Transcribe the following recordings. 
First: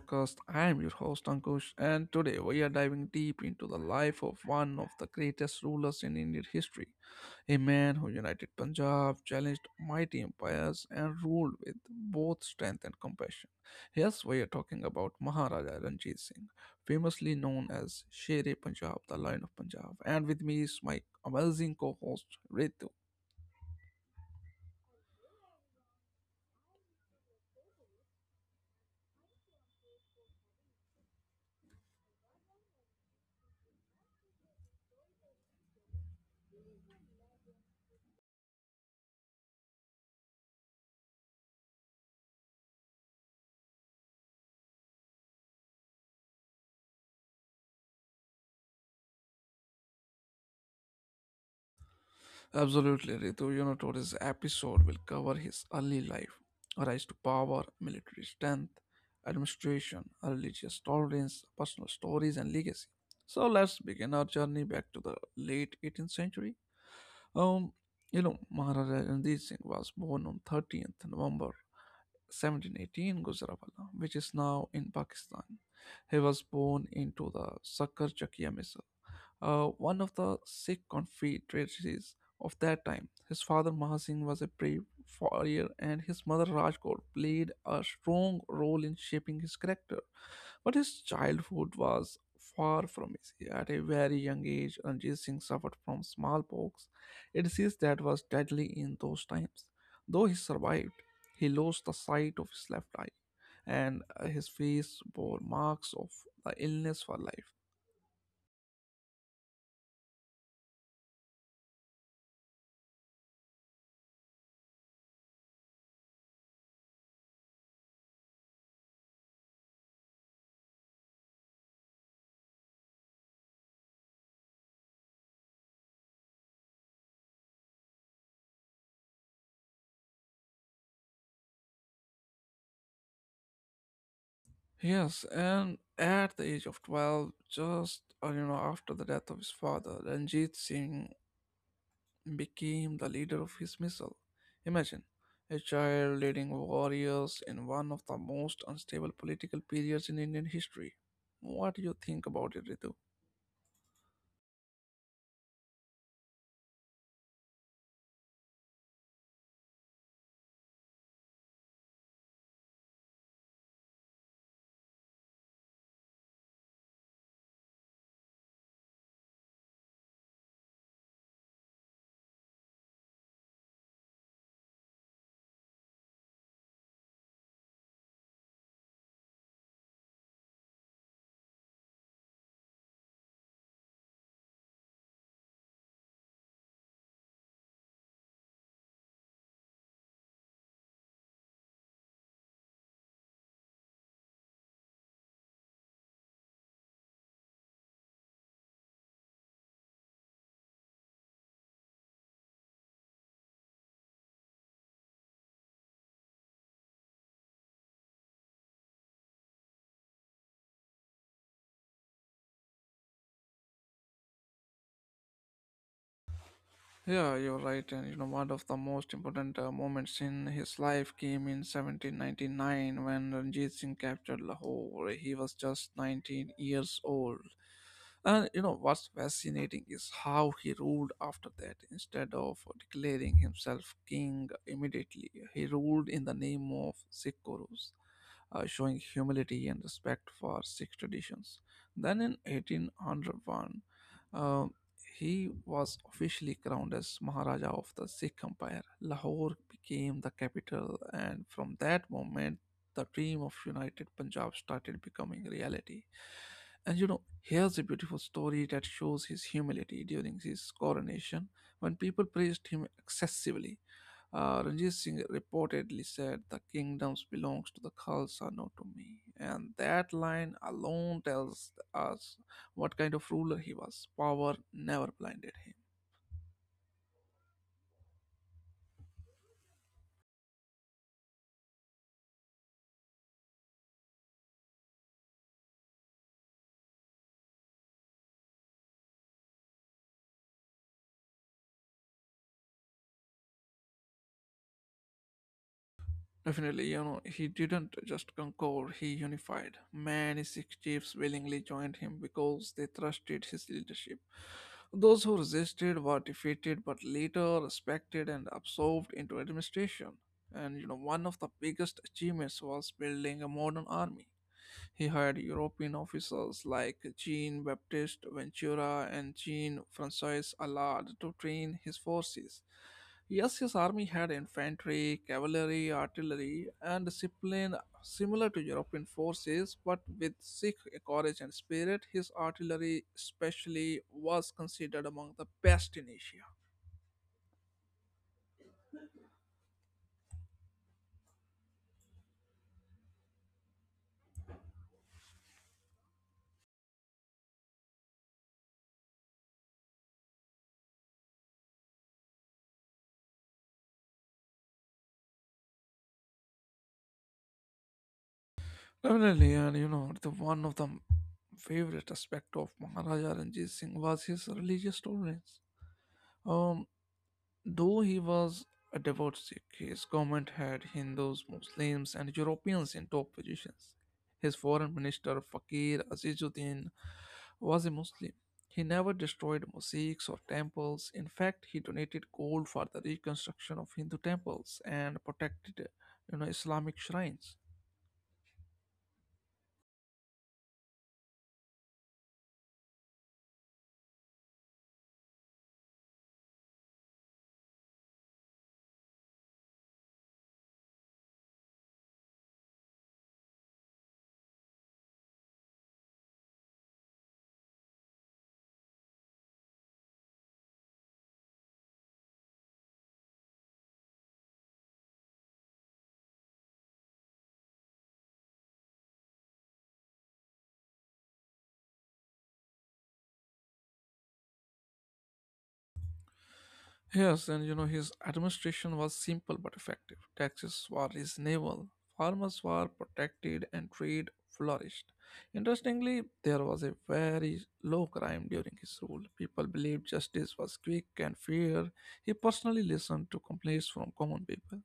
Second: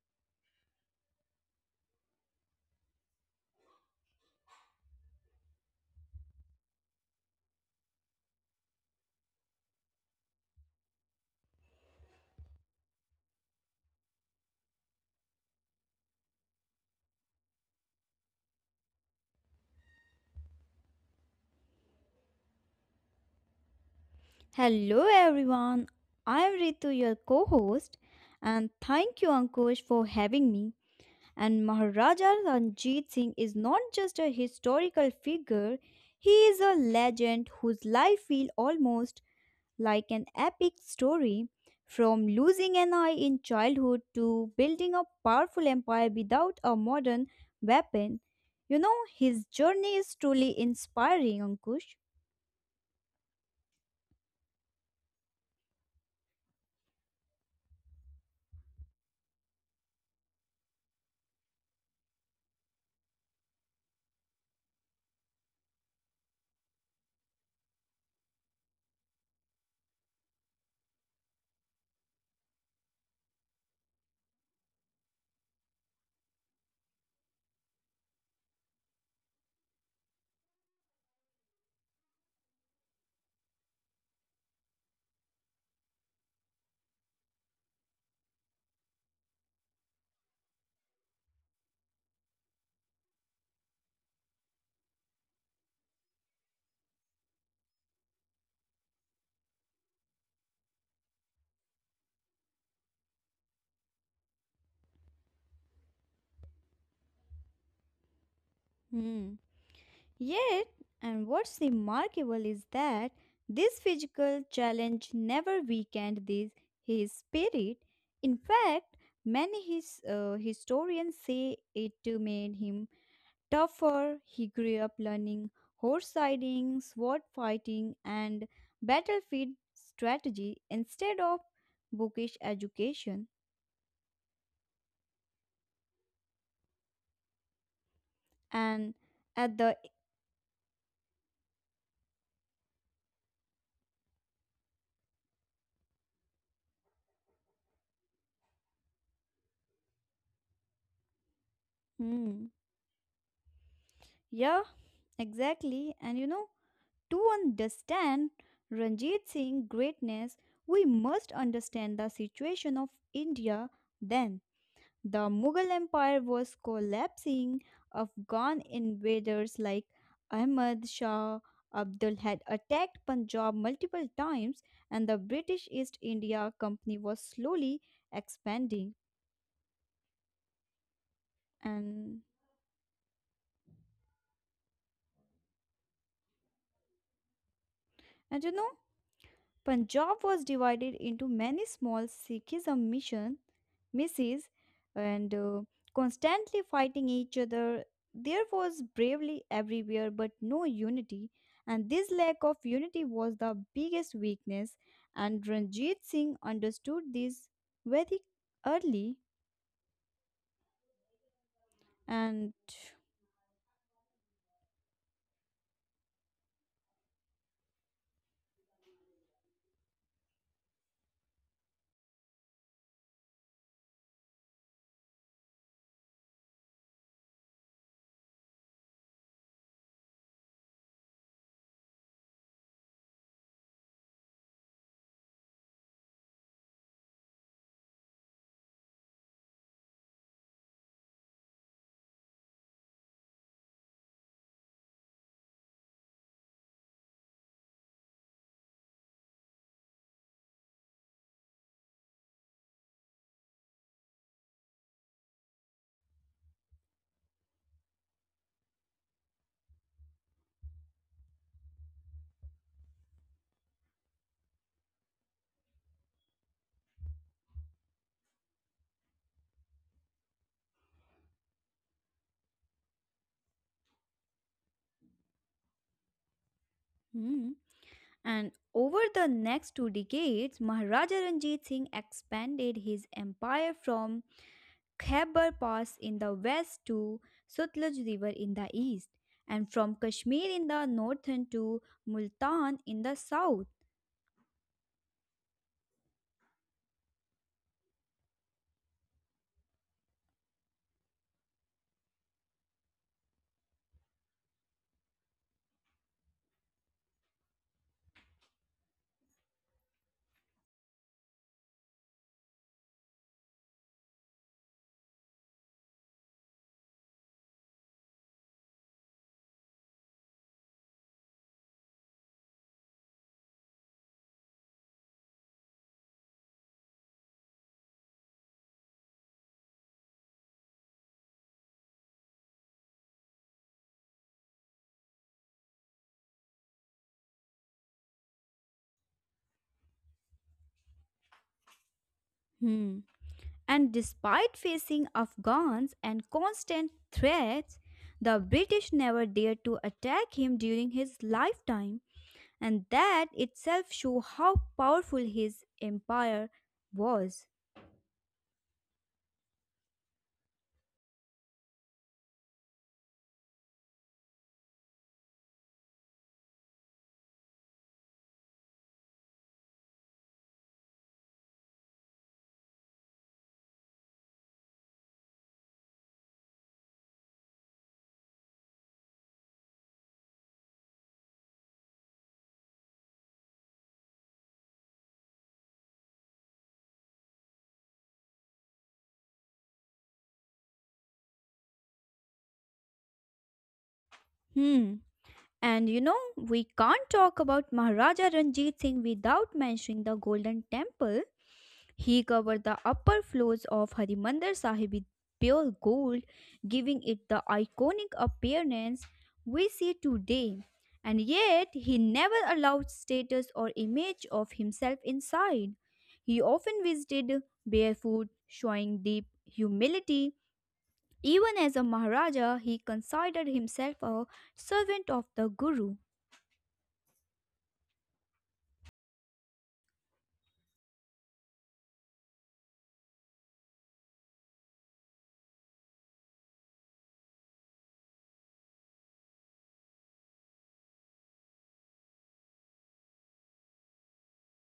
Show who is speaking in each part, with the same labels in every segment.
Speaker 1: podcast. I am your host Ankush, and today we are diving deep into the life of one of the greatest rulers in Indian history, a man who united Punjab, challenged mighty empires, and ruled with both strength and compassion. Yes, we are talking about Maharaja Ranjit Singh, famously known as Sher-e Punjab, the Lion of Punjab. And with me is my amazing co-host Ritu.
Speaker 2: Hello everyone, I am Ritu, your co host, and thank you Ankush for having me. And Maharaja Ranjit Singh is not just a historical figure, he is a legend whose life feels almost like an epic story. From losing an eye in childhood to building a powerful empire without a modern weapon. His journey is truly inspiring, Ankush.
Speaker 1: Absolutely, Ritu. You know, today's episode will cover his early life, rise to power, military strength, administration, religious tolerance, personal stories, and legacy. So let's begin our journey back to the late 18th century. Um, you know, Maharaja Ranjit Singh was born on 30th November 1718 Gujranwala, which is now in Pakistan. He was born into the Sakar Chakia Misal, one of the Sikh confederacies of that time. His father Mahasingh was a brave warrior, and his mother Rajkaur played a strong role in shaping his character. But his childhood was far from easy. At a very young age, Ranjit Singh suffered from smallpox, a disease that was deadly in those times. Though he survived, he lost the sight of his left eye, and his face bore marks of the illness for life.
Speaker 2: Hmm. Yet, and what's remarkable is that this physical challenge never weakened his spirit. In fact, many historians say it made him tougher. He grew up learning horse riding, sword fighting, and battlefield strategy instead of bookish education.
Speaker 1: Yes, and at the age of 12, just you know, after
Speaker 2: And
Speaker 1: the death of his
Speaker 2: at the
Speaker 1: father, Ranjit Singh became the leader of his missile. Imagine a child leading warriors in one of the most unstable political periods in Indian history. What do you think about
Speaker 2: mm,
Speaker 1: it, Ritu?
Speaker 2: Yeah, exactly. And to understand Ranjit Singh's greatness, we must understand the situation of India then. The Mughal Empire was collapsing, Afghan invaders like Ahmad Shah Abdul had attacked Punjab multiple times, and the British East India Company was slowly expanding. And, and Punjab was divided into many small Sikhism missions misses and constantly fighting each other. There was bravery everywhere, but no unity. And this lack of unity was the biggest weakness. And Ranjit Singh understood this very early. And
Speaker 1: Yeah, you're right. And you know, one of the most important moments in his life came in 1799 when Ranjit Singh captured Lahore. He was just 19 years old. And you know what's fascinating is how he ruled after that. Instead of declaring himself king immediately, he ruled in the name of Sikh gurus, showing humility and respect for Sikh traditions. Then in 1801, uh, he was officially crowned as Maharaja of the Sikh Empire. Lahore became the capital, and from that moment, the dream of United Punjab started becoming reality. And you know, here's a beautiful story that shows his humility during his coronation when people praised him excessively. Ranjit Singh reportedly said, the kingdoms belongs to the Khalsa, not to me. And that line alone tells us what kind of ruler he was. Power never blinded him.
Speaker 2: hmm, and over the next two decades, Maharaja Ranjit Singh expanded his empire from Khyber Pass in the west to Sutlej River in the east, and from Kashmir in the northern to Multan in the south.
Speaker 1: Definitely, you know, he didn't just conquer, he unified. Many Sikh chiefs willingly joined him because they trusted his leadership. Those who resisted were defeated but later respected and absorbed into administration. And you know, one of the biggest achievements was building a modern army. He hired European officers like Jean Baptiste Ventura and Jean Francois Allard to train his forces. Yes, his army had infantry, cavalry, artillery, and discipline similar to European forces, but with Sikh courage and spirit. His artillery, especially, was considered among the best in Asia.
Speaker 2: Hmm. And despite facing Afghans and constant threats, the British never dared to attack him during his lifetime, and that itself shows how powerful his empire was.
Speaker 1: Definitely, and you know, the one of the favorite aspect of Maharaja Ranjit Singh was his religious tolerance. Um, Though he was a devout Sikh, his government had Hindus, Muslims, and Europeans in top positions. His foreign minister Fakir Azizuddin was a Muslim. He never destroyed mosques or temples. In fact, he donated gold for the reconstruction of Hindu temples and protected, you know, Islamic shrines.
Speaker 2: Hmm. And we can't talk about Maharaja Ranjit Singh without mentioning the Golden Temple. He covered the upper floors of Harimandir Sahib with pure gold, giving it the iconic appearance we see today. And yet, he never allowed status or image of himself inside. He often visited barefoot, showing deep humility. Even as a Maharaja, he considered himself a servant of the Guru.
Speaker 1: Yes, and you know, his administration was simple but effective. Taxes were reasonable, farmers were protected, and trade flourished. Interestingly, there was a very low crime during his rule. People believed justice was quick and fair. He personally listened to complaints from common people.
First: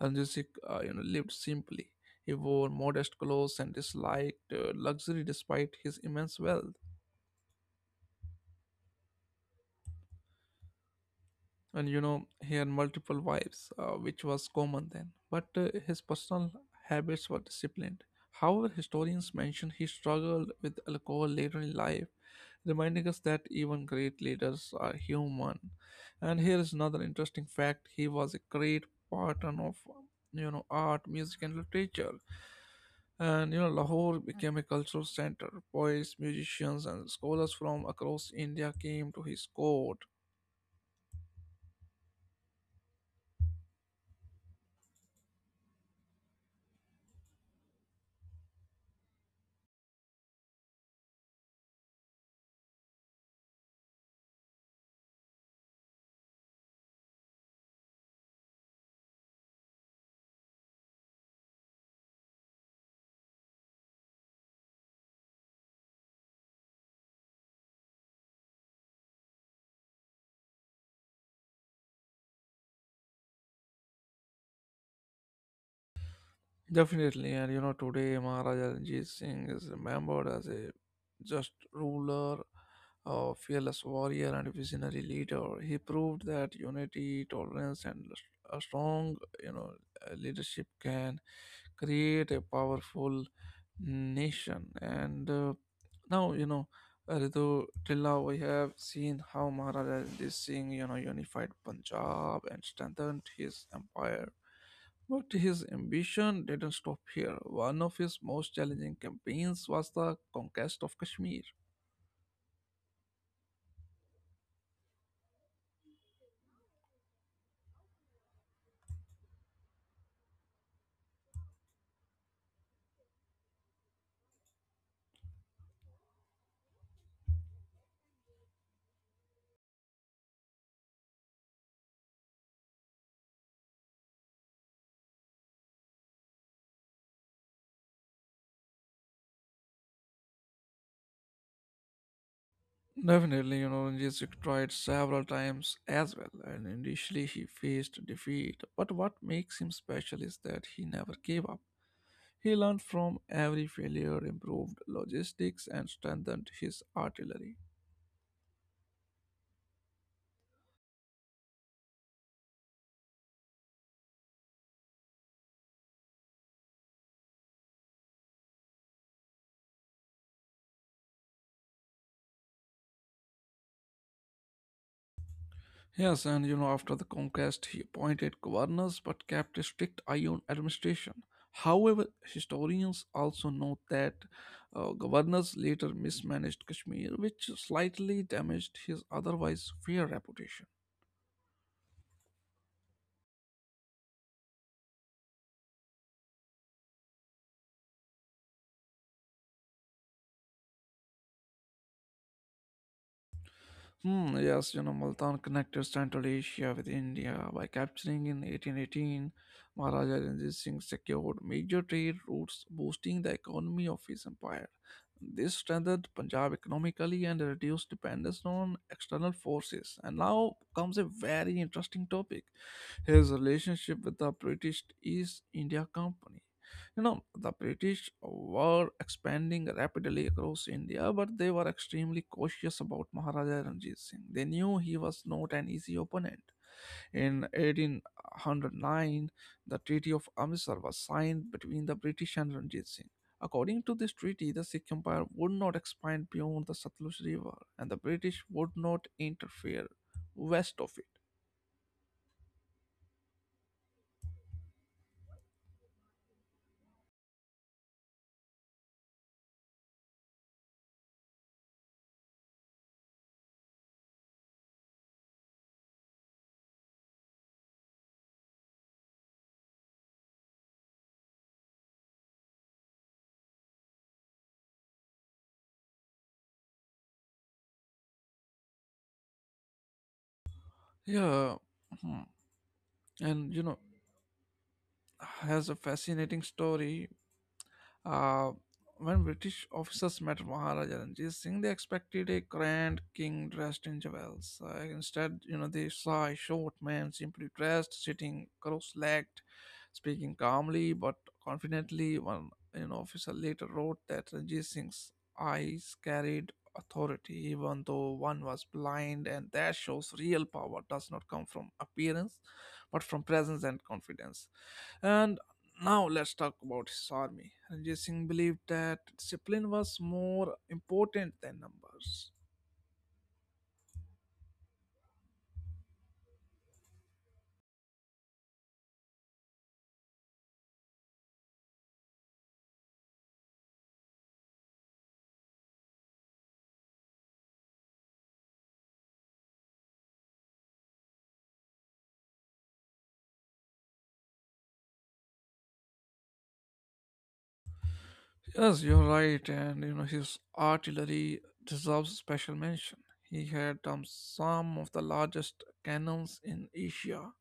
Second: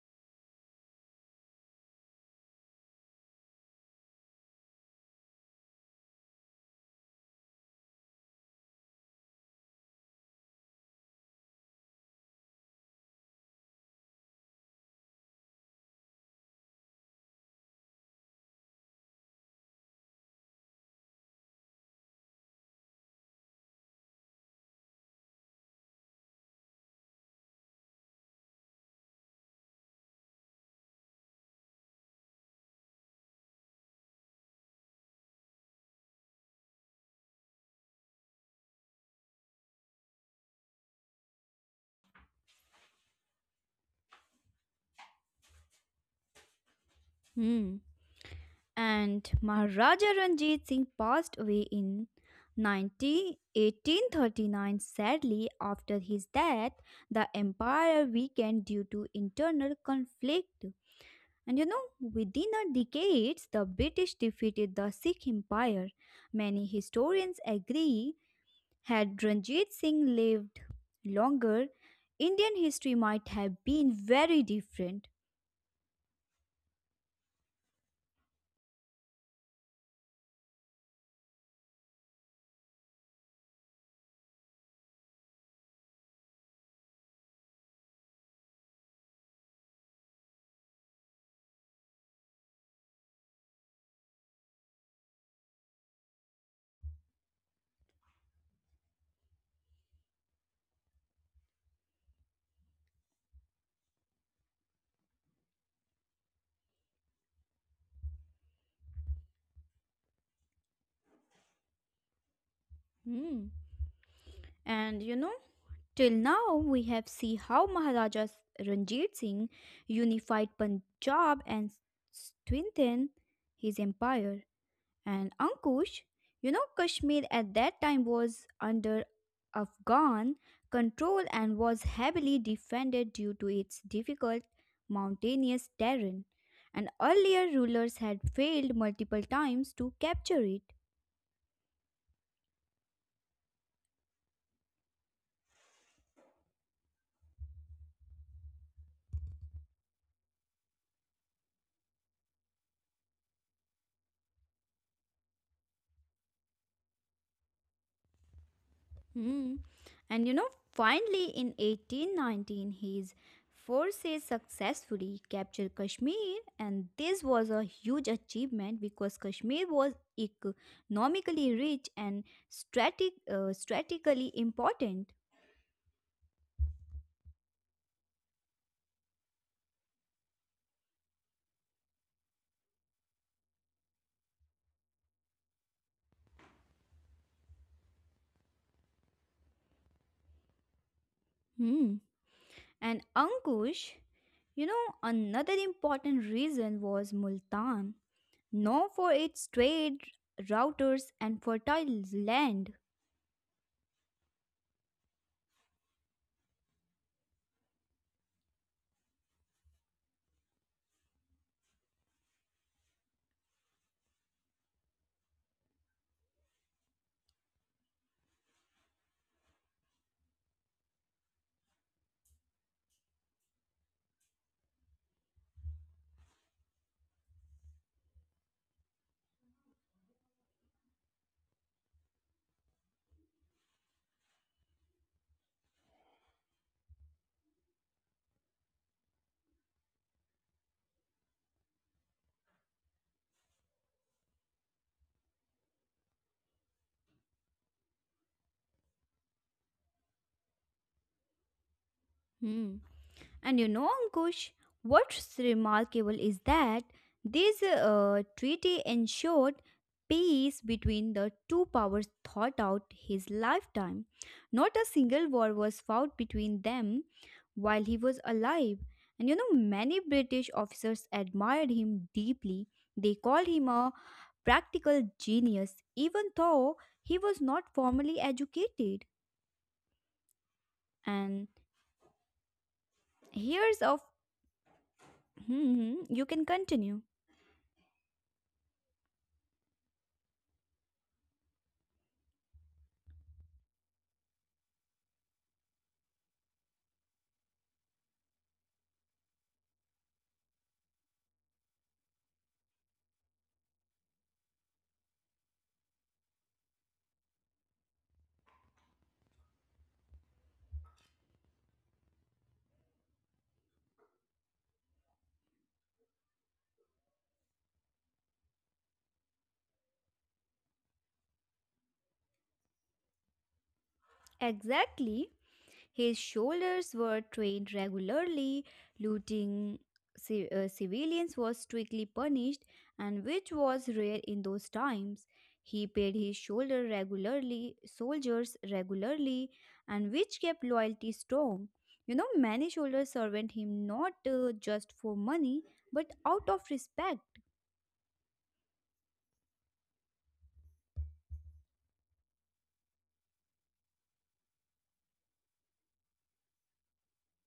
Speaker 1: Anjusic, you know, lived simply. He wore modest clothes and disliked luxury despite his immense wealth. And you know, he had multiple wives, which was common then, but his personal habits were disciplined. However, historians mention he struggled with alcohol later in life, reminding us that even great leaders are human. And here is another interesting fact: he was a great patron of, you know, art, music, and literature. And you know, Lahore became a cultural center. Poets, musicians, and scholars from across India came to his court.
Speaker 2: Hmm. And Maharaja Ranjit Singh passed away in 19 1839. Sadly, after his death, the empire weakened due to internal conflict, and within a decade, the British defeated the Sikh Empire. Many historians agree, had Ranjit Singh lived longer, Indian history might have been very different.
Speaker 1: Definitely, and you know, today Maharaja Ranjit Singh is remembered as a just ruler, a fearless warrior, and visionary leader. He proved that unity, tolerance, and a strong, you know, leadership can create a powerful nation. And now, you know, although till now we have seen how Maharaja Singh, you know, unified Punjab and strengthened his empire. But his ambition didn't stop here. One of his most challenging campaigns was the conquest of Kashmir.
Speaker 2: Hmm. And till now, we have seen how Maharaja Ranjit Singh unified Punjab and strengthened his empire. And Ankush, Kashmir at that time was under Afghan control and was heavily defended due to its difficult mountainous terrain. And earlier rulers had failed multiple times to capture it.
Speaker 1: Definitely, you know, Ranjit Singh tried several times as well, and initially he faced defeat. But what makes him special is that he never gave up. He learned from every failure, improved logistics, and strengthened his artillery.
Speaker 2: Hmm. And finally in 1819, his forces successfully captured Kashmir, and this was a huge achievement because Kashmir was economically rich and strategically important.
Speaker 1: Yes, and you know, after the conquest, he appointed governors but kept a strict eye on administration. However, historians also note that governors later mismanaged Kashmir, which slightly damaged his otherwise fair reputation.
Speaker 2: Hmm. And Ankush, another important reason was Multan, known for its trade routers and fertile land.
Speaker 1: Hmm, yes, you know, Multan connected Central Asia with India. By capturing in 1818, Maharaja Ranjit Singh secured major trade routes, boosting the economy of his empire. This strengthened Punjab economically and reduced dependence on external forces. And now comes a very interesting topic: his relationship with the British East India Company. You know, the British were expanding rapidly across India, but they were extremely cautious about Maharaja Ranjit Singh. They knew he was not an easy opponent. In 1809, the Treaty of Amritsar was signed between the British and Ranjit Singh. According to this treaty, the Sikh Empire would not expand beyond the Satluj River, and the British would not interfere west of it.
Speaker 2: Hmm. And Ankush, what's remarkable is that this treaty ensured peace between the two powers thought out his lifetime. Not a single war was fought between them while he was alive. And many British officers admired him deeply. They called him a practical genius, even though he was not formally educated. And
Speaker 1: Yeah. Hmm. And you know,
Speaker 2: here's of,
Speaker 1: has a
Speaker 2: you
Speaker 1: fascinating
Speaker 2: can continue.
Speaker 1: story. Uh, when British officers met Maharaja Ranjit Singh, they expected a grand king dressed in jewels. Instead, you know, they saw a short man simply dressed, sitting cross-legged, speaking calmly but confidently. One, you know, officer later wrote that Ranjit Singh's eyes carried authority, even though one was blind, and that shows real power does not come from appearance, but from presence and confidence. And now let's talk about his army. Ranjit Singh believed that discipline was more important than numbers.
Speaker 2: Exactly. His soldiers were trained regularly, looting civilians was strictly punished, and which was rare in those times. He paid his soldiers regularly, and which kept loyalty strong. Many soldiers served him not just for money, but out of respect.
Speaker 1: Yes, you're right, and you know, his artillery deserves special mention. He had, some of the largest cannons in Asia,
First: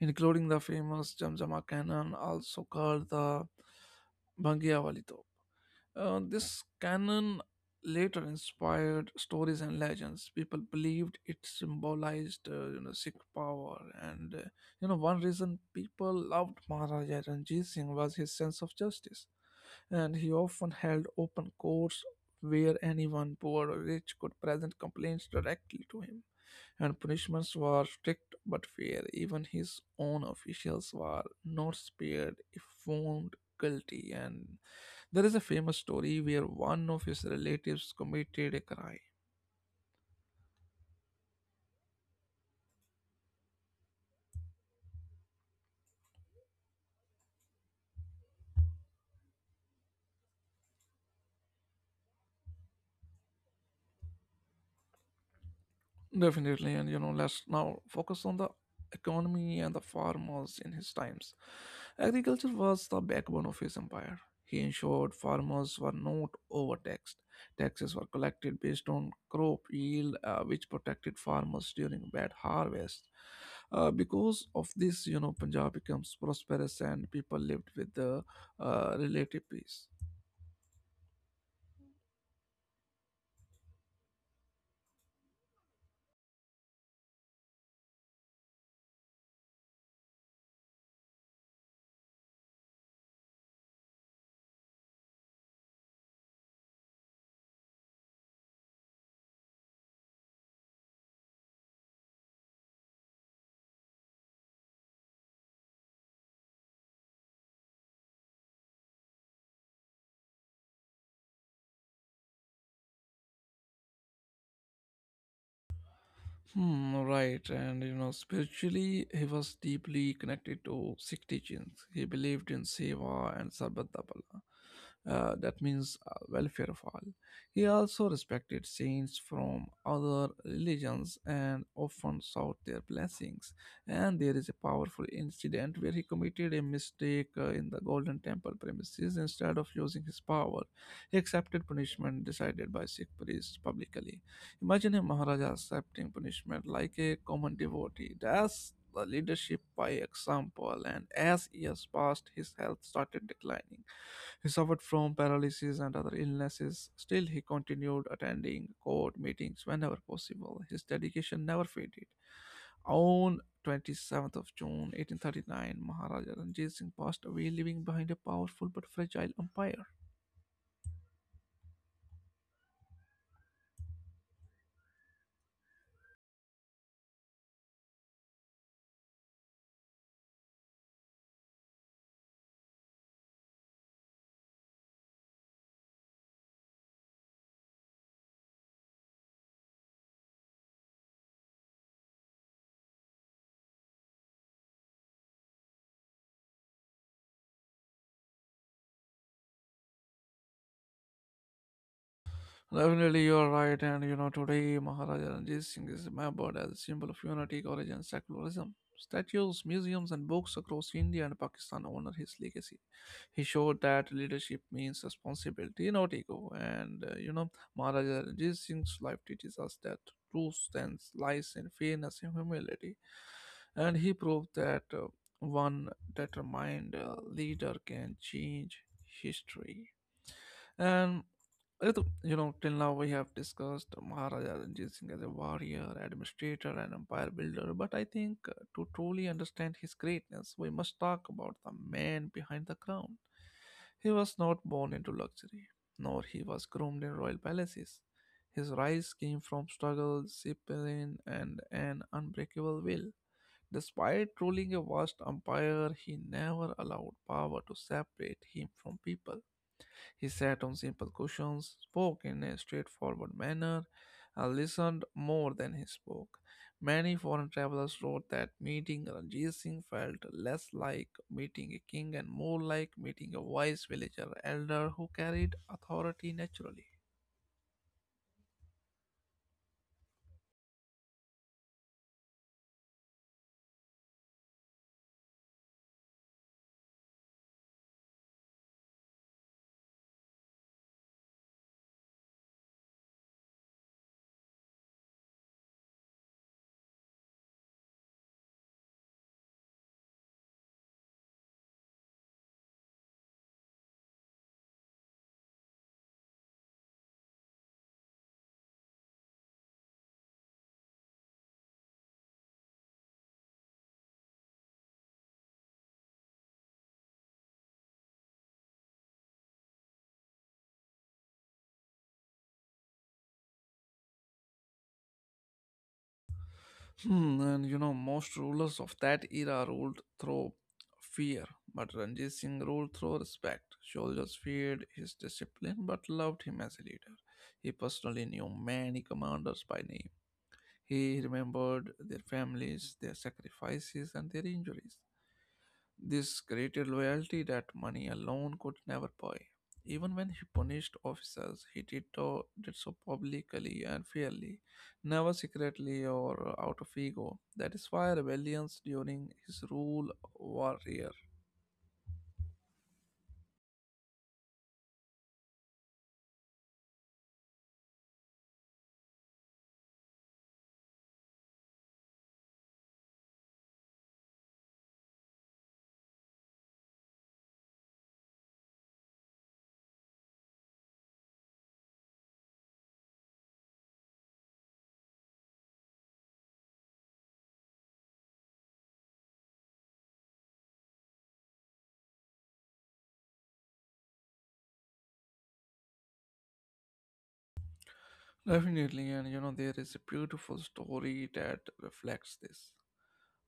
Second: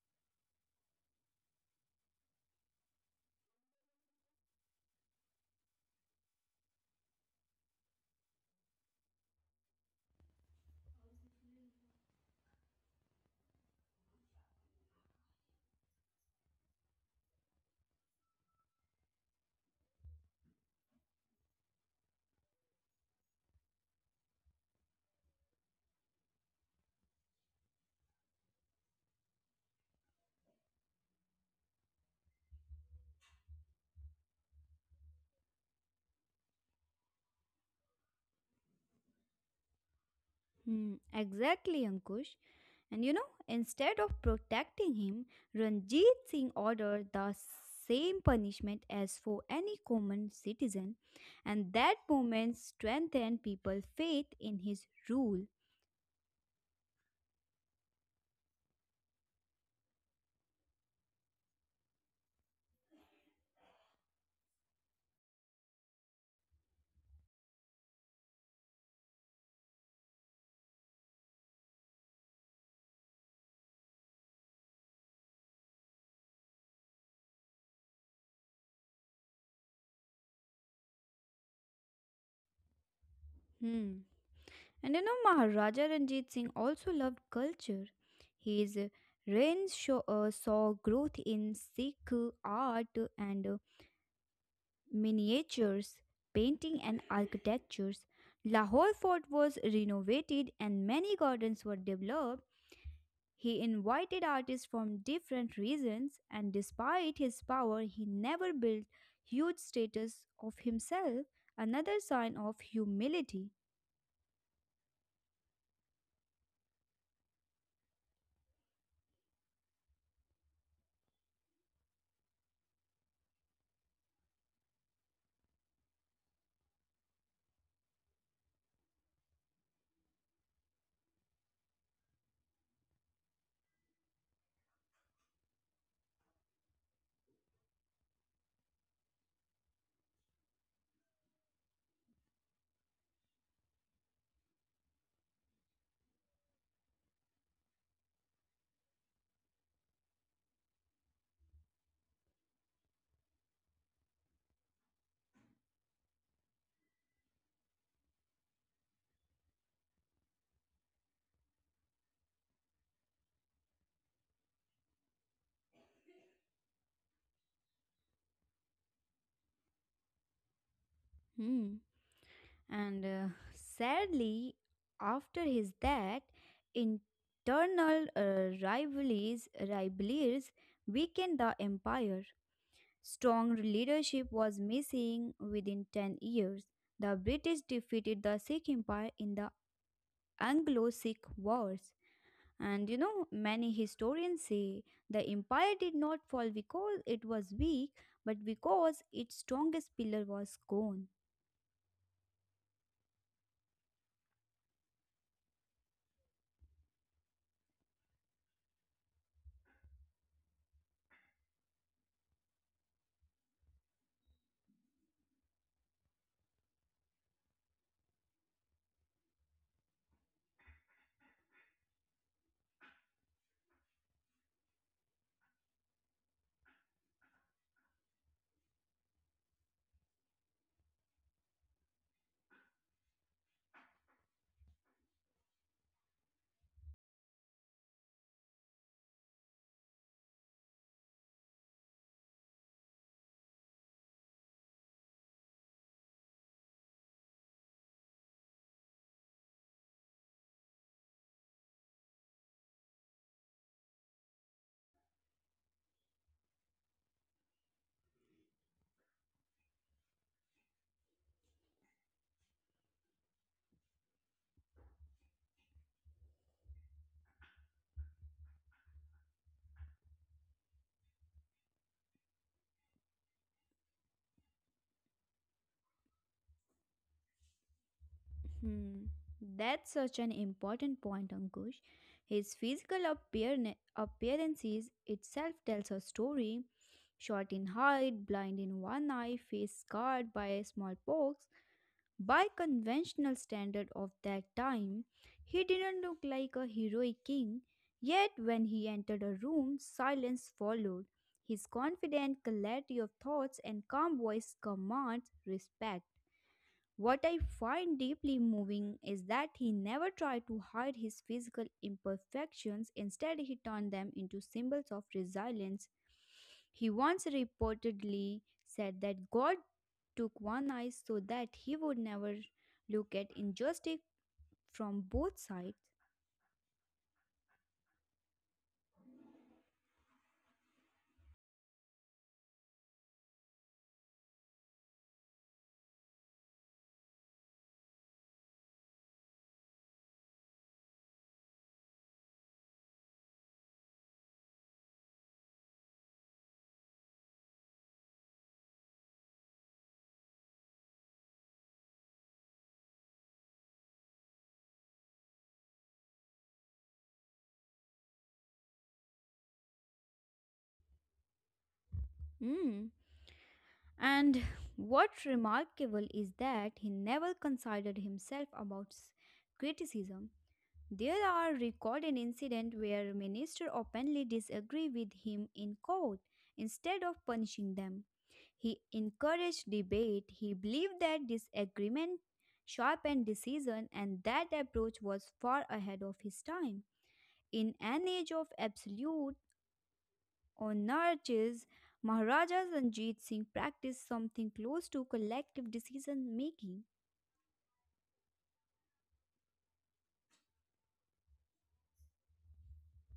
Speaker 1: including the famous Jamjama cannon, also called the Bangiawali. This canon later inspired stories and legends. People believed it symbolized, you know, Sikh power. And you know, one reason people loved Maharaja Ranjit Singh was his sense of justice, and he often held open courts where anyone, poor or rich, could present complaints directly to him. And punishments were strict but fair. Even his own officials were not spared if found guilty. And there is a famous story where one of his relatives committed a crime.
Speaker 2: Hmm, exactly, Ankush. And instead of protecting him, Ranjit Singh ordered the same punishment as for any common citizen, and that moment strengthened people's faith in his rule.
Speaker 1: Definitely, and you know, let's now focus on the economy and the farmers in his times. Agriculture was the backbone of his empire. He ensured farmers were not overtaxed. Taxes were collected based on crop yield, which protected farmers during bad harvests. Because of this, you know, Punjab becomes prosperous and people lived with the relative peace.
Speaker 2: Hmm. And Maharaja Ranjit Singh also loved culture. His reign saw growth in Sikh art and miniatures, painting, and architectures. Lahore Fort was renovated and many gardens were developed. He invited artists from different regions, and despite his power, he never built huge status of himself, another sign of humility.
Speaker 1: Hmm, right, and you know, spiritually, he was deeply connected to Sikh teachings. He believed in seva and sarbat da bhala. That means welfare of all. He also respected saints from other religions and often sought their blessings. And there is a powerful incident where he committed a mistake in the Golden Temple premises. Instead of using his power, he accepted punishment decided by Sikh priests publicly. Imagine a Maharaja accepting punishment like a common devotee. That's the leadership by example. And as years passed, his health started declining. He suffered from paralysis and other illnesses. Still, he continued attending court meetings whenever possible. His dedication never faded. On 27th of June 1839, Maharaja Ranjit Singh passed away, leaving behind a powerful but fragile empire.
Speaker 2: Hmm. And sadly, after his death, internal rivalries weakened the empire. Strong leadership was missing within 10 years. The British defeated the Sikh Empire in the Anglo Sikh Wars. And many historians say the empire did not fall because it was weak, but because its strongest pillar was gone.
Speaker 1: Definitely, you are right. And you know, today Maharaja Ranjit Singh is remembered as a symbol of unity, courage, and secularism. Statues, museums, and books across India and Pakistan honor his legacy. He showed that leadership means responsibility, not ego. And you know, Maharaja Ranjit Singh's life teaches us that truth stands, lies in fairness and humility. And he proved that one determined leader can change history. And Ritu, you know, till now we have discussed Maharaja Ranjit Singh as a warrior, administrator, and empire builder. But I think to truly understand his greatness, we must talk about the man behind the crown. He was not born into luxury, nor he was groomed in royal palaces. His rise came from struggle, discipline, and an unbreakable will. Despite ruling a vast empire, he never allowed power to separate him from people. He sat on simple cushions, spoke in a straightforward manner, and listened more than he spoke. Many foreign travelers wrote that meeting Ranjit Singh felt less like meeting a king and more like meeting a wise villager elder who carried authority naturally.
Speaker 2: Hmm. That's such an important point, Ankush. His physical appearances itself tells a story. Short in height, blind in one eye, face scarred by smallpox. By conventional standard of that time, he didn't look like a heroic king. Yet when he entered a room, silence followed. His confident clarity of thoughts and calm voice commands respect. What I find deeply moving is that he never tried to hide his physical imperfections. Instead, he turned them into symbols of resilience. He once reportedly said that God took one eye so that he would never look at injustice from both sides.
Speaker 1: Hmm, and you know, most rulers of that era ruled through fear, but Ranjit Singh ruled through respect. Soldiers feared his discipline but loved him as a leader. He personally knew many commanders by name. He remembered their families, their sacrifices, and their injuries. This created loyalty that money alone could never buy. Even when he punished officers, he did so publicly and fairly, never secretly or out of ego. That is why rebellions during his rule were rare.
Speaker 2: Mm. And what remarkable is that he never considered himself about criticism. There are recorded incidents where minister openly disagree with him in court. Instead of punishing them, he encouraged debate. He believed that disagreement sharpened decision and that approach was far ahead of his time. In an age of absolute monarchies, Maharaja Ranjit Singh practiced something close to collective decision making.
Speaker 1: Definitely, and you know, there is a beautiful story that reflects this.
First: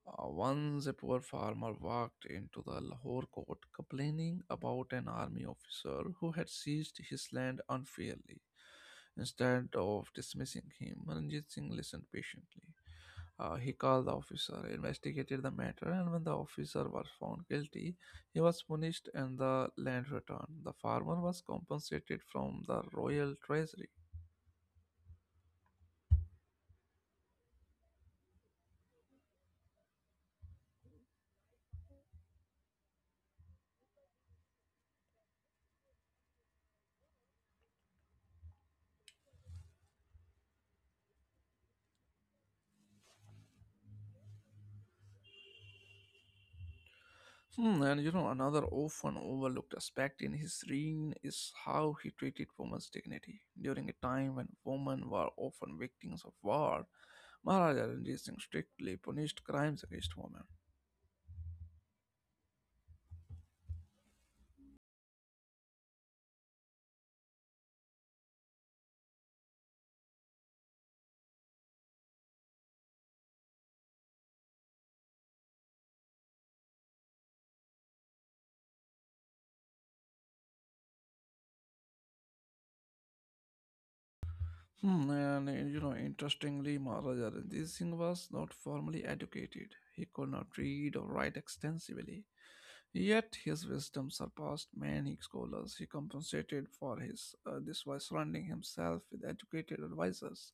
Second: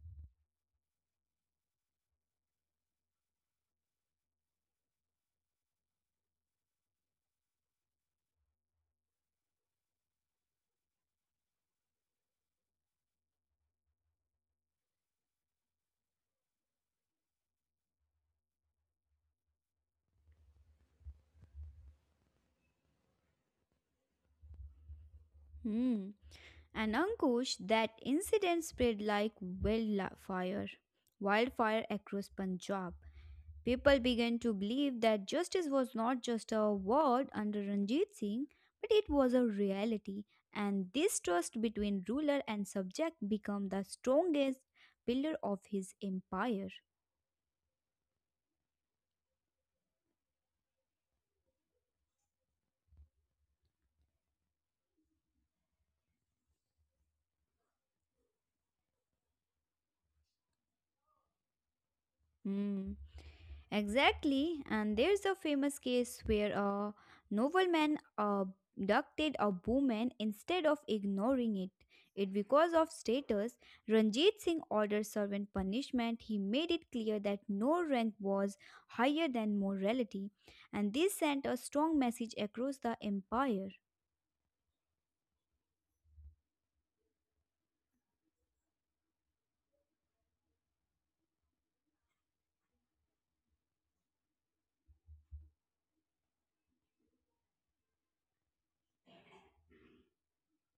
Speaker 1: Once a poor farmer walked into the Lahore court complaining about an army officer who had seized his land unfairly. Instead of dismissing him, Ranjit Singh listened patiently. He called the officer, investigated the matter, and when the officer was found guilty, he was punished and the land returned. The farmer was compensated from the royal treasury.
Speaker 2: Hmm. And Ankush, that incident spread like wildfire across Punjab. People began to believe that justice was not just a word under Ranjit Singh, but it was a reality, and this trust between ruler and subject became the strongest pillar of his empire.
Speaker 1: Hmm, and you know, another often overlooked aspect in his reign is how he treated women's dignity. During a time when women were often victims of war, Maharaja Ranjit Singh strictly punished crimes against women.
Speaker 2: Hmm. Exactly, and there's a famous case where a nobleman abducted a woman instead of ignoring it. It because of status, Ranjit Singh ordered servant punishment. He made it clear that no rank was higher than morality, and this sent a strong message across the empire.
Speaker 1: Hmm, and you know, interestingly, Maharaja Ranjit Singh was not formally educated. He could not read or write extensively, yet his wisdom surpassed many scholars. He compensated for his this by surrounding himself with educated advisors.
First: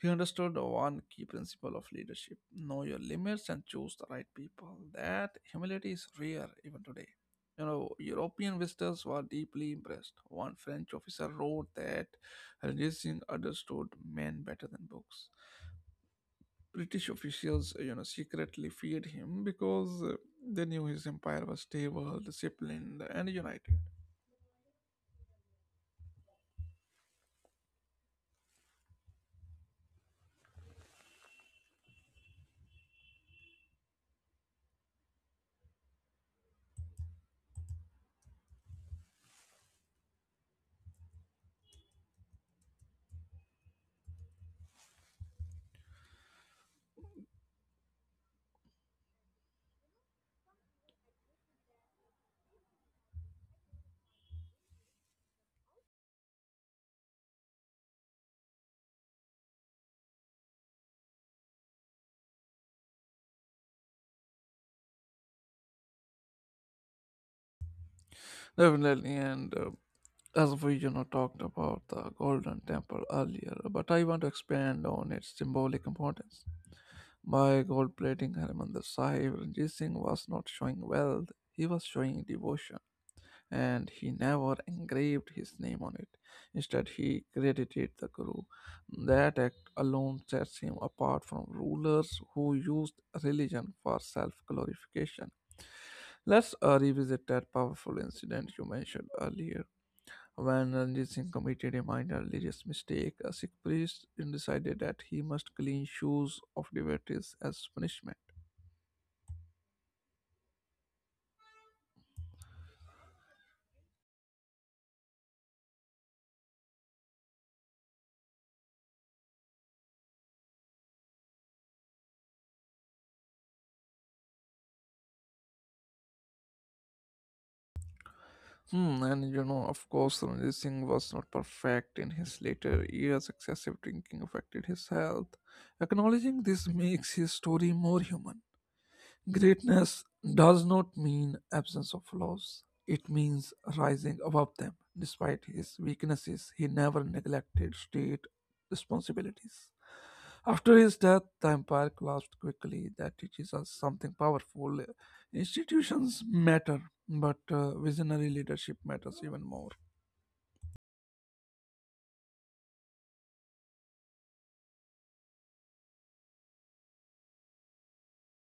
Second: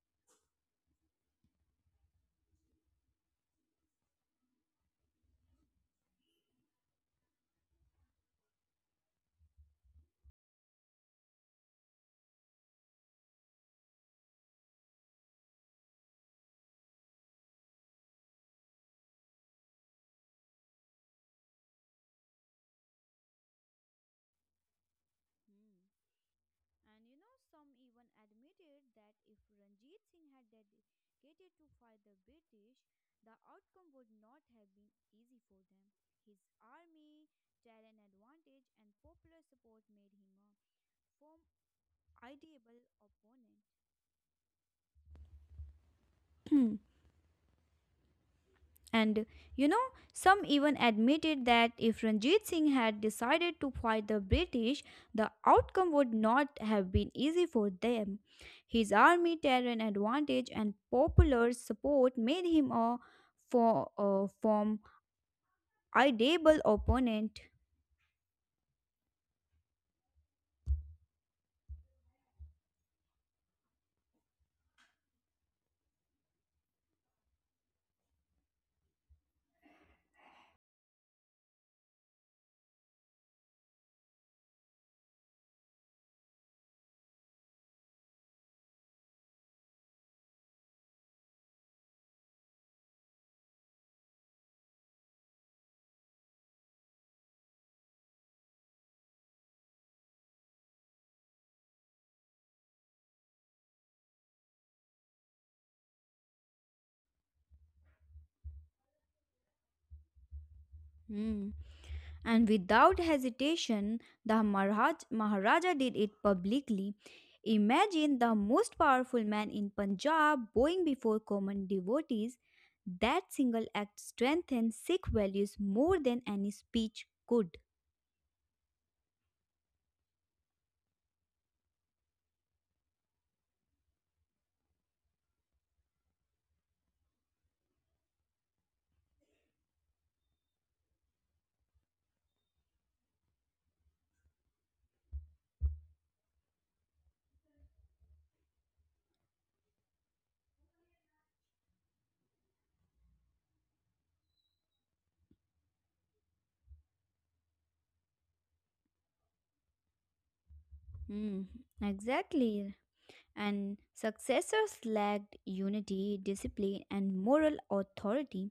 Speaker 1: He understood one key principle of leadership: know your limits and choose the right people. That humility is rare even today. You know, European visitors were deeply impressed. One French officer wrote that religion understood men better than books. British officials, you know, secretly feared him because they knew his empire was stable, disciplined, and united.
Speaker 2: And some even admitted that if Ranjit Singh had dedicated to fight the British, the outcome would not have been easy for them. His army, terrain advantage, and popular support made him a firm, ideable opponent. And you know, some even admitted that if Ranjit Singh had decided to fight the British, the outcome would not have been easy for them. His army, terrain advantage, and popular support made him a formidable opponent.
Speaker 1: Definitely, and as we, you know, talked about the Golden Temple earlier, but I want to expand on its symbolic importance. By gold plating Harmandir Sahib, Ranjit Singh was not showing wealth; he was showing devotion. And he never engraved his name on it. Instead, he credited the Guru. That act alone sets him apart from rulers who used religion for self glorification. Let's revisit that powerful incident you mentioned earlier. When Ranjit Singh committed a minor religious mistake, a Sikh priest decided that he must clean shoes of devotees as punishment.
Speaker 2: Hmm. And without hesitation, the Maharaja did it publicly. Imagine the most powerful man in Punjab bowing before common devotees. That single act strengthened Sikh values more than any speech could.
Speaker 1: Hmm, and you know, of course, Ranjit Singh was not perfect. In his later years, excessive drinking affected his health. Acknowledging this makes his story more human. Greatness does not mean absence of flaws. It means rising above them. Despite his weaknesses, he never neglected state responsibilities. After his death, the empire collapsed quickly. That teaches us something powerful. Institutions matter, but visionary leadership matters even more.
Speaker 2: Hmm, exactly. And successors lacked unity, discipline, and moral authority.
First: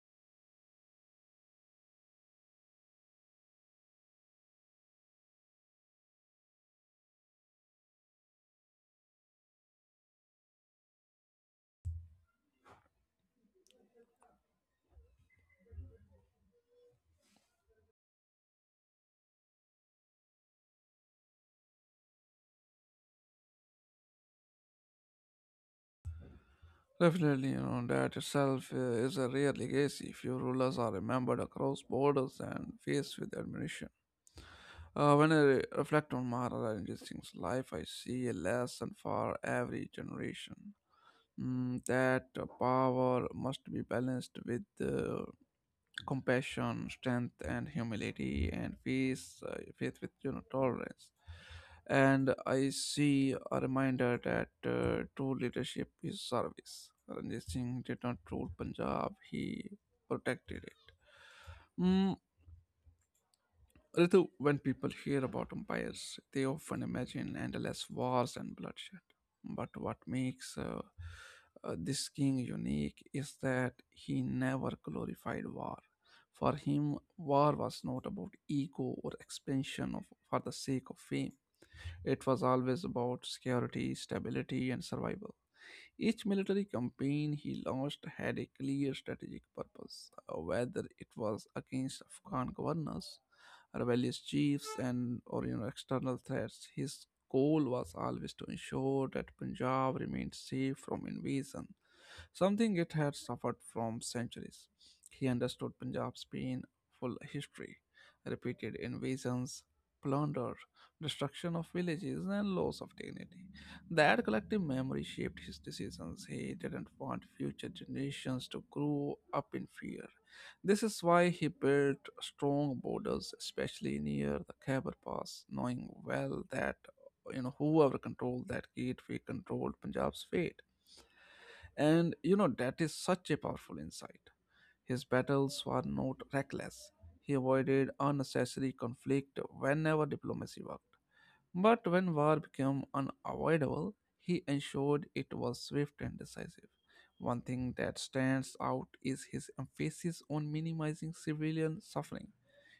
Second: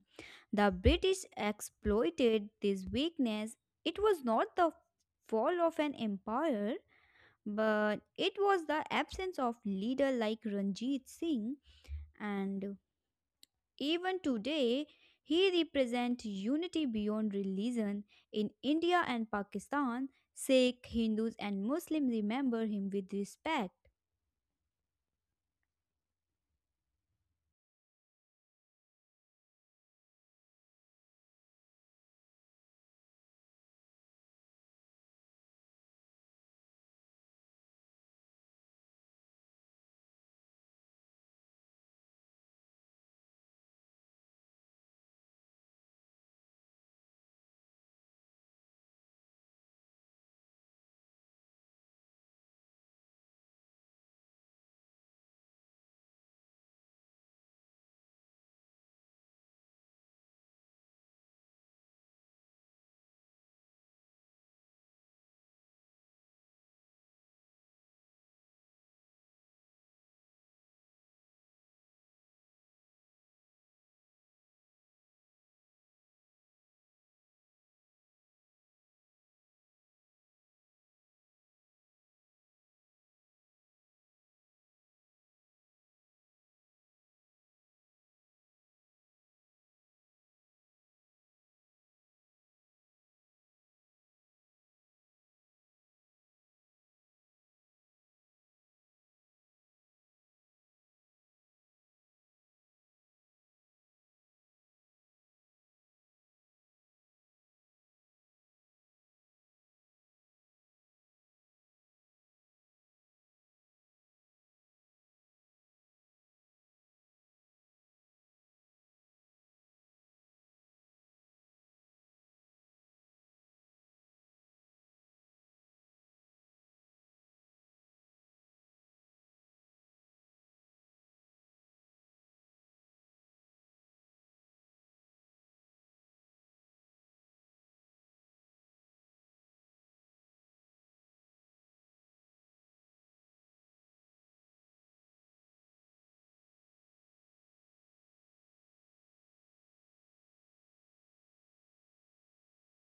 Speaker 2: The British exploited this weakness. It was not the fall of an empire, but it was the absence of leader like Ranjit Singh, and even today, he represents unity beyond religion in India and Pakistan. Sikh, Hindus, and Muslims remember him with respect.
Speaker 1: Definitely, you know, that itself is a rare legacy. Few rulers are remembered across borders and faced with admiration. When I reflect on Maharaj Ranjit Singh's life, I see a lesson for every generation. Mm, that power must be balanced with compassion, strength, and humility, and faith with you know tolerance. And I see a reminder that true leadership is service. Ranjit Singh did not rule Punjab; he protected it. Mm, Ritu, when people hear about empires, they often imagine endless wars and bloodshed. But what makes this king unique is that he never glorified war. For him, war was not about ego or expansion of, for the sake of fame. It was always about security, stability, and survival. Each military campaign he launched had a clear strategic purpose, whether it was against Afghan governors, rebellious chiefs, and or you know, external threats. His goal was always to ensure that Punjab remained safe from invasion, something it had suffered from centuries. He understood Punjab's painful history, repeated invasions, plunder, destruction of villages, and loss of dignity. That collective memory shaped his decisions. He didn't want future generations to grow up in fear. This is why he built strong borders, especially near the Khyber Pass, knowing well that you know whoever controlled that gateway controlled Punjab's fate. And you know, that is such a powerful insight. His battles were not reckless. He avoided unnecessary conflict whenever diplomacy worked. But when war became unavoidable, he ensured it was swift and decisive. One thing that stands out is his emphasis on minimizing civilian suffering.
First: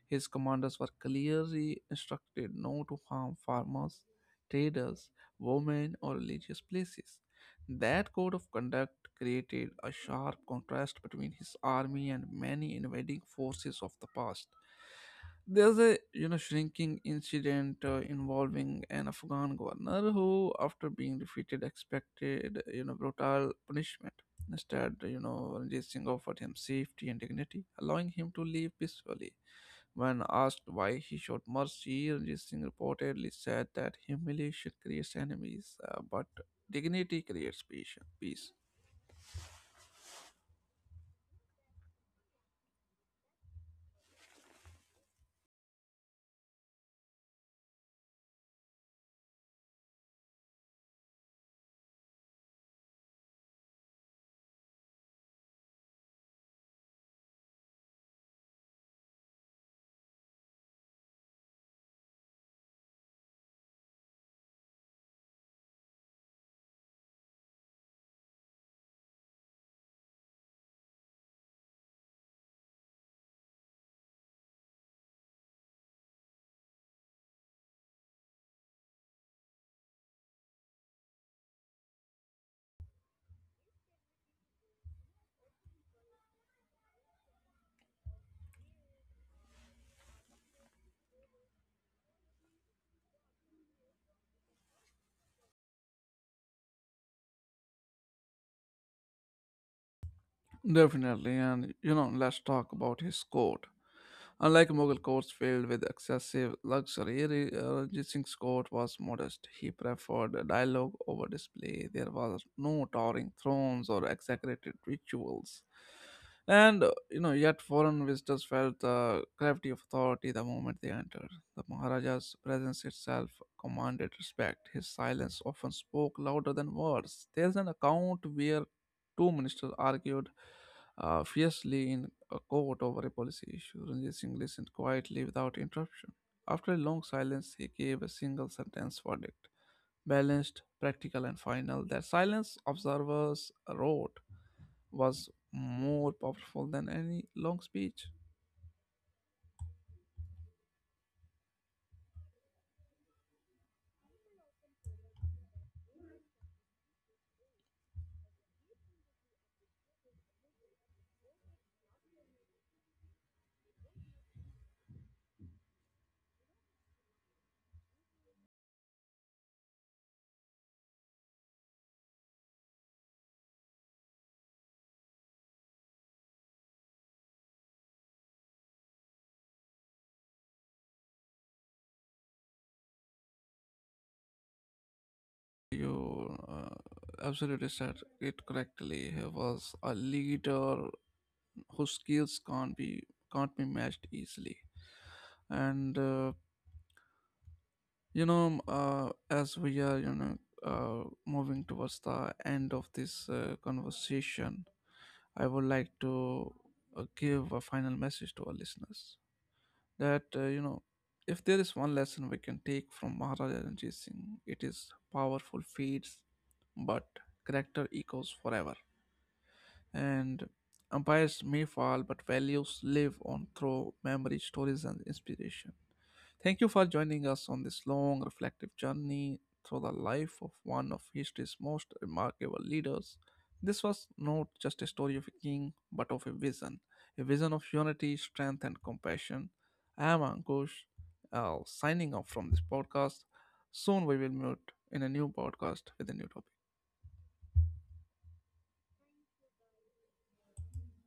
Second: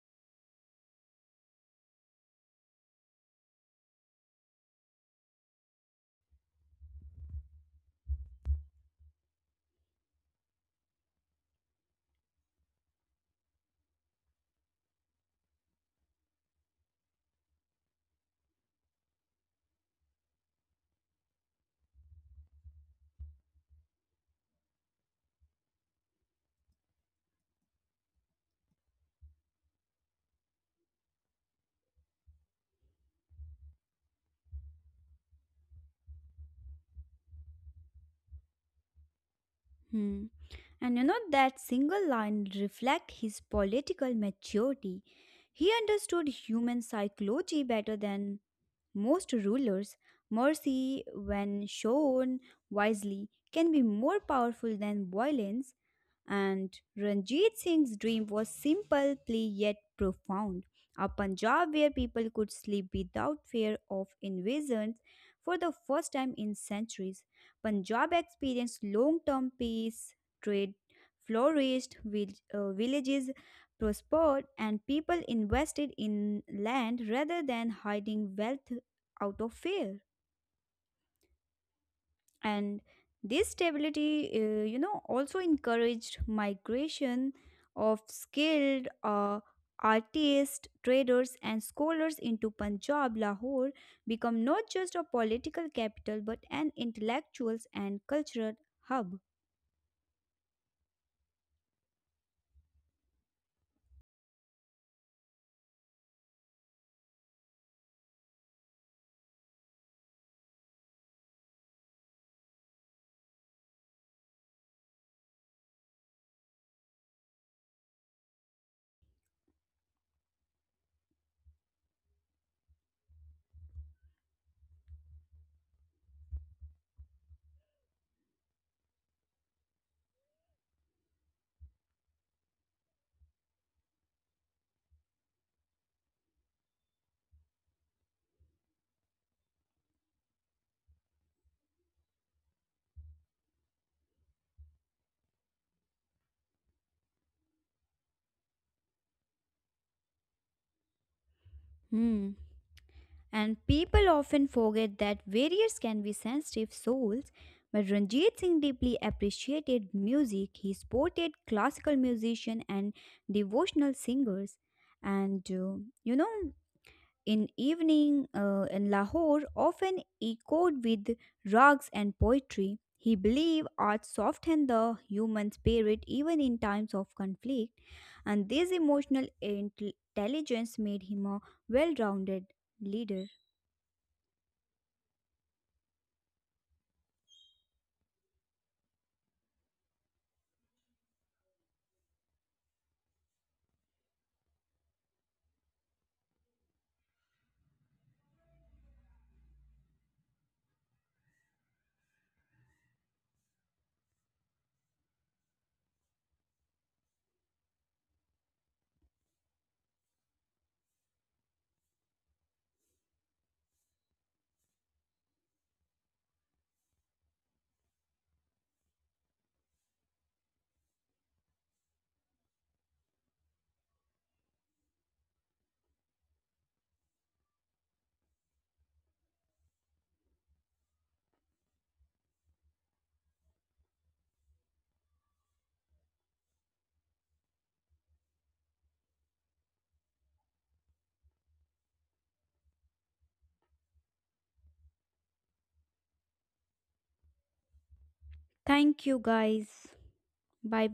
Speaker 1: His commanders were clearly instructed not to harm farmers, traders, women, or religious places. That code of conduct created a sharp contrast between his army and many invading forces of the past. There's a you know shrinking incident involving an Afghan governor who, after being defeated, expected you know brutal punishment. Instead, you know Ranjit Singh offered him safety and dignity, allowing him to leave peacefully. When asked why he showed mercy, Ranjit Singh reportedly said that humiliation creates enemies, but dignity creates peace. Peace,
Speaker 2: Hmm. And that single line reflects his political maturity. He understood human psychology better than most rulers' mercy, when shown wisely, can be more powerful than violence. And Ranjit Singh's dream was simple plea yet profound, a Punjab where people could sleep without fear of invasions for the first time in centuries. Punjab experienced long term peace, trade flourished, villages prospered, and people invested in land rather than hiding wealth out of fear. And this stability also encouraged migration of skilled artists, traders, and scholars into Punjab. Lahore become not just a political capital but an intellectuals and cultural hub.
Speaker 1: definitely. And you know, let's talk about his court. Unlike Mughal courts filled with excessive luxury, Ranjit Singh's court was modest. He preferred dialogue over display. There was no towering thrones or exaggerated rituals. And you know, yet foreign visitors felt the gravity of authority the moment they entered. The Maharaja's presence itself commanded respect. His silence often spoke louder than words. There's an account where two ministers argued fiercely in a court over a policy issue. Ranjit Singh listened quietly without interruption. After a long silence, he gave a single sentence verdict, balanced, practical, and final. That silence, observers wrote, was more powerful than any long speech.
Speaker 2: Hmm. And people often forget that warriors can be sensitive souls. But Ranjit Singh deeply appreciated music. He supported classical musicians and devotional singers. And you know, in evening In Lahore, often echoed with rags and poetry. He believed art softened the human spirit even in times of conflict, and this emotional intelligence made him a well-rounded leader.
Speaker 1: You absolutely said it correctly. He was a leader whose skills can't be matched easily, and as we are moving towards the end of this conversation, I would like to give a final message to our listeners that you know, if there is one lesson we can take from Maharaja Ranjit Singh, it is powerful fades but character echoes forever, and empires may fall but values live on through memory, stories, and inspiration. Thank you for joining us on this long, reflective journey through the life of one of history's most remarkable leaders. This was not just a story of a king, but of a vision, a vision of unity, strength, and compassion. I am Ankush, signing off from this podcast. Soon we will meet in a new podcast with a new topic.
Speaker 2: Thank you, guys. Bye bye.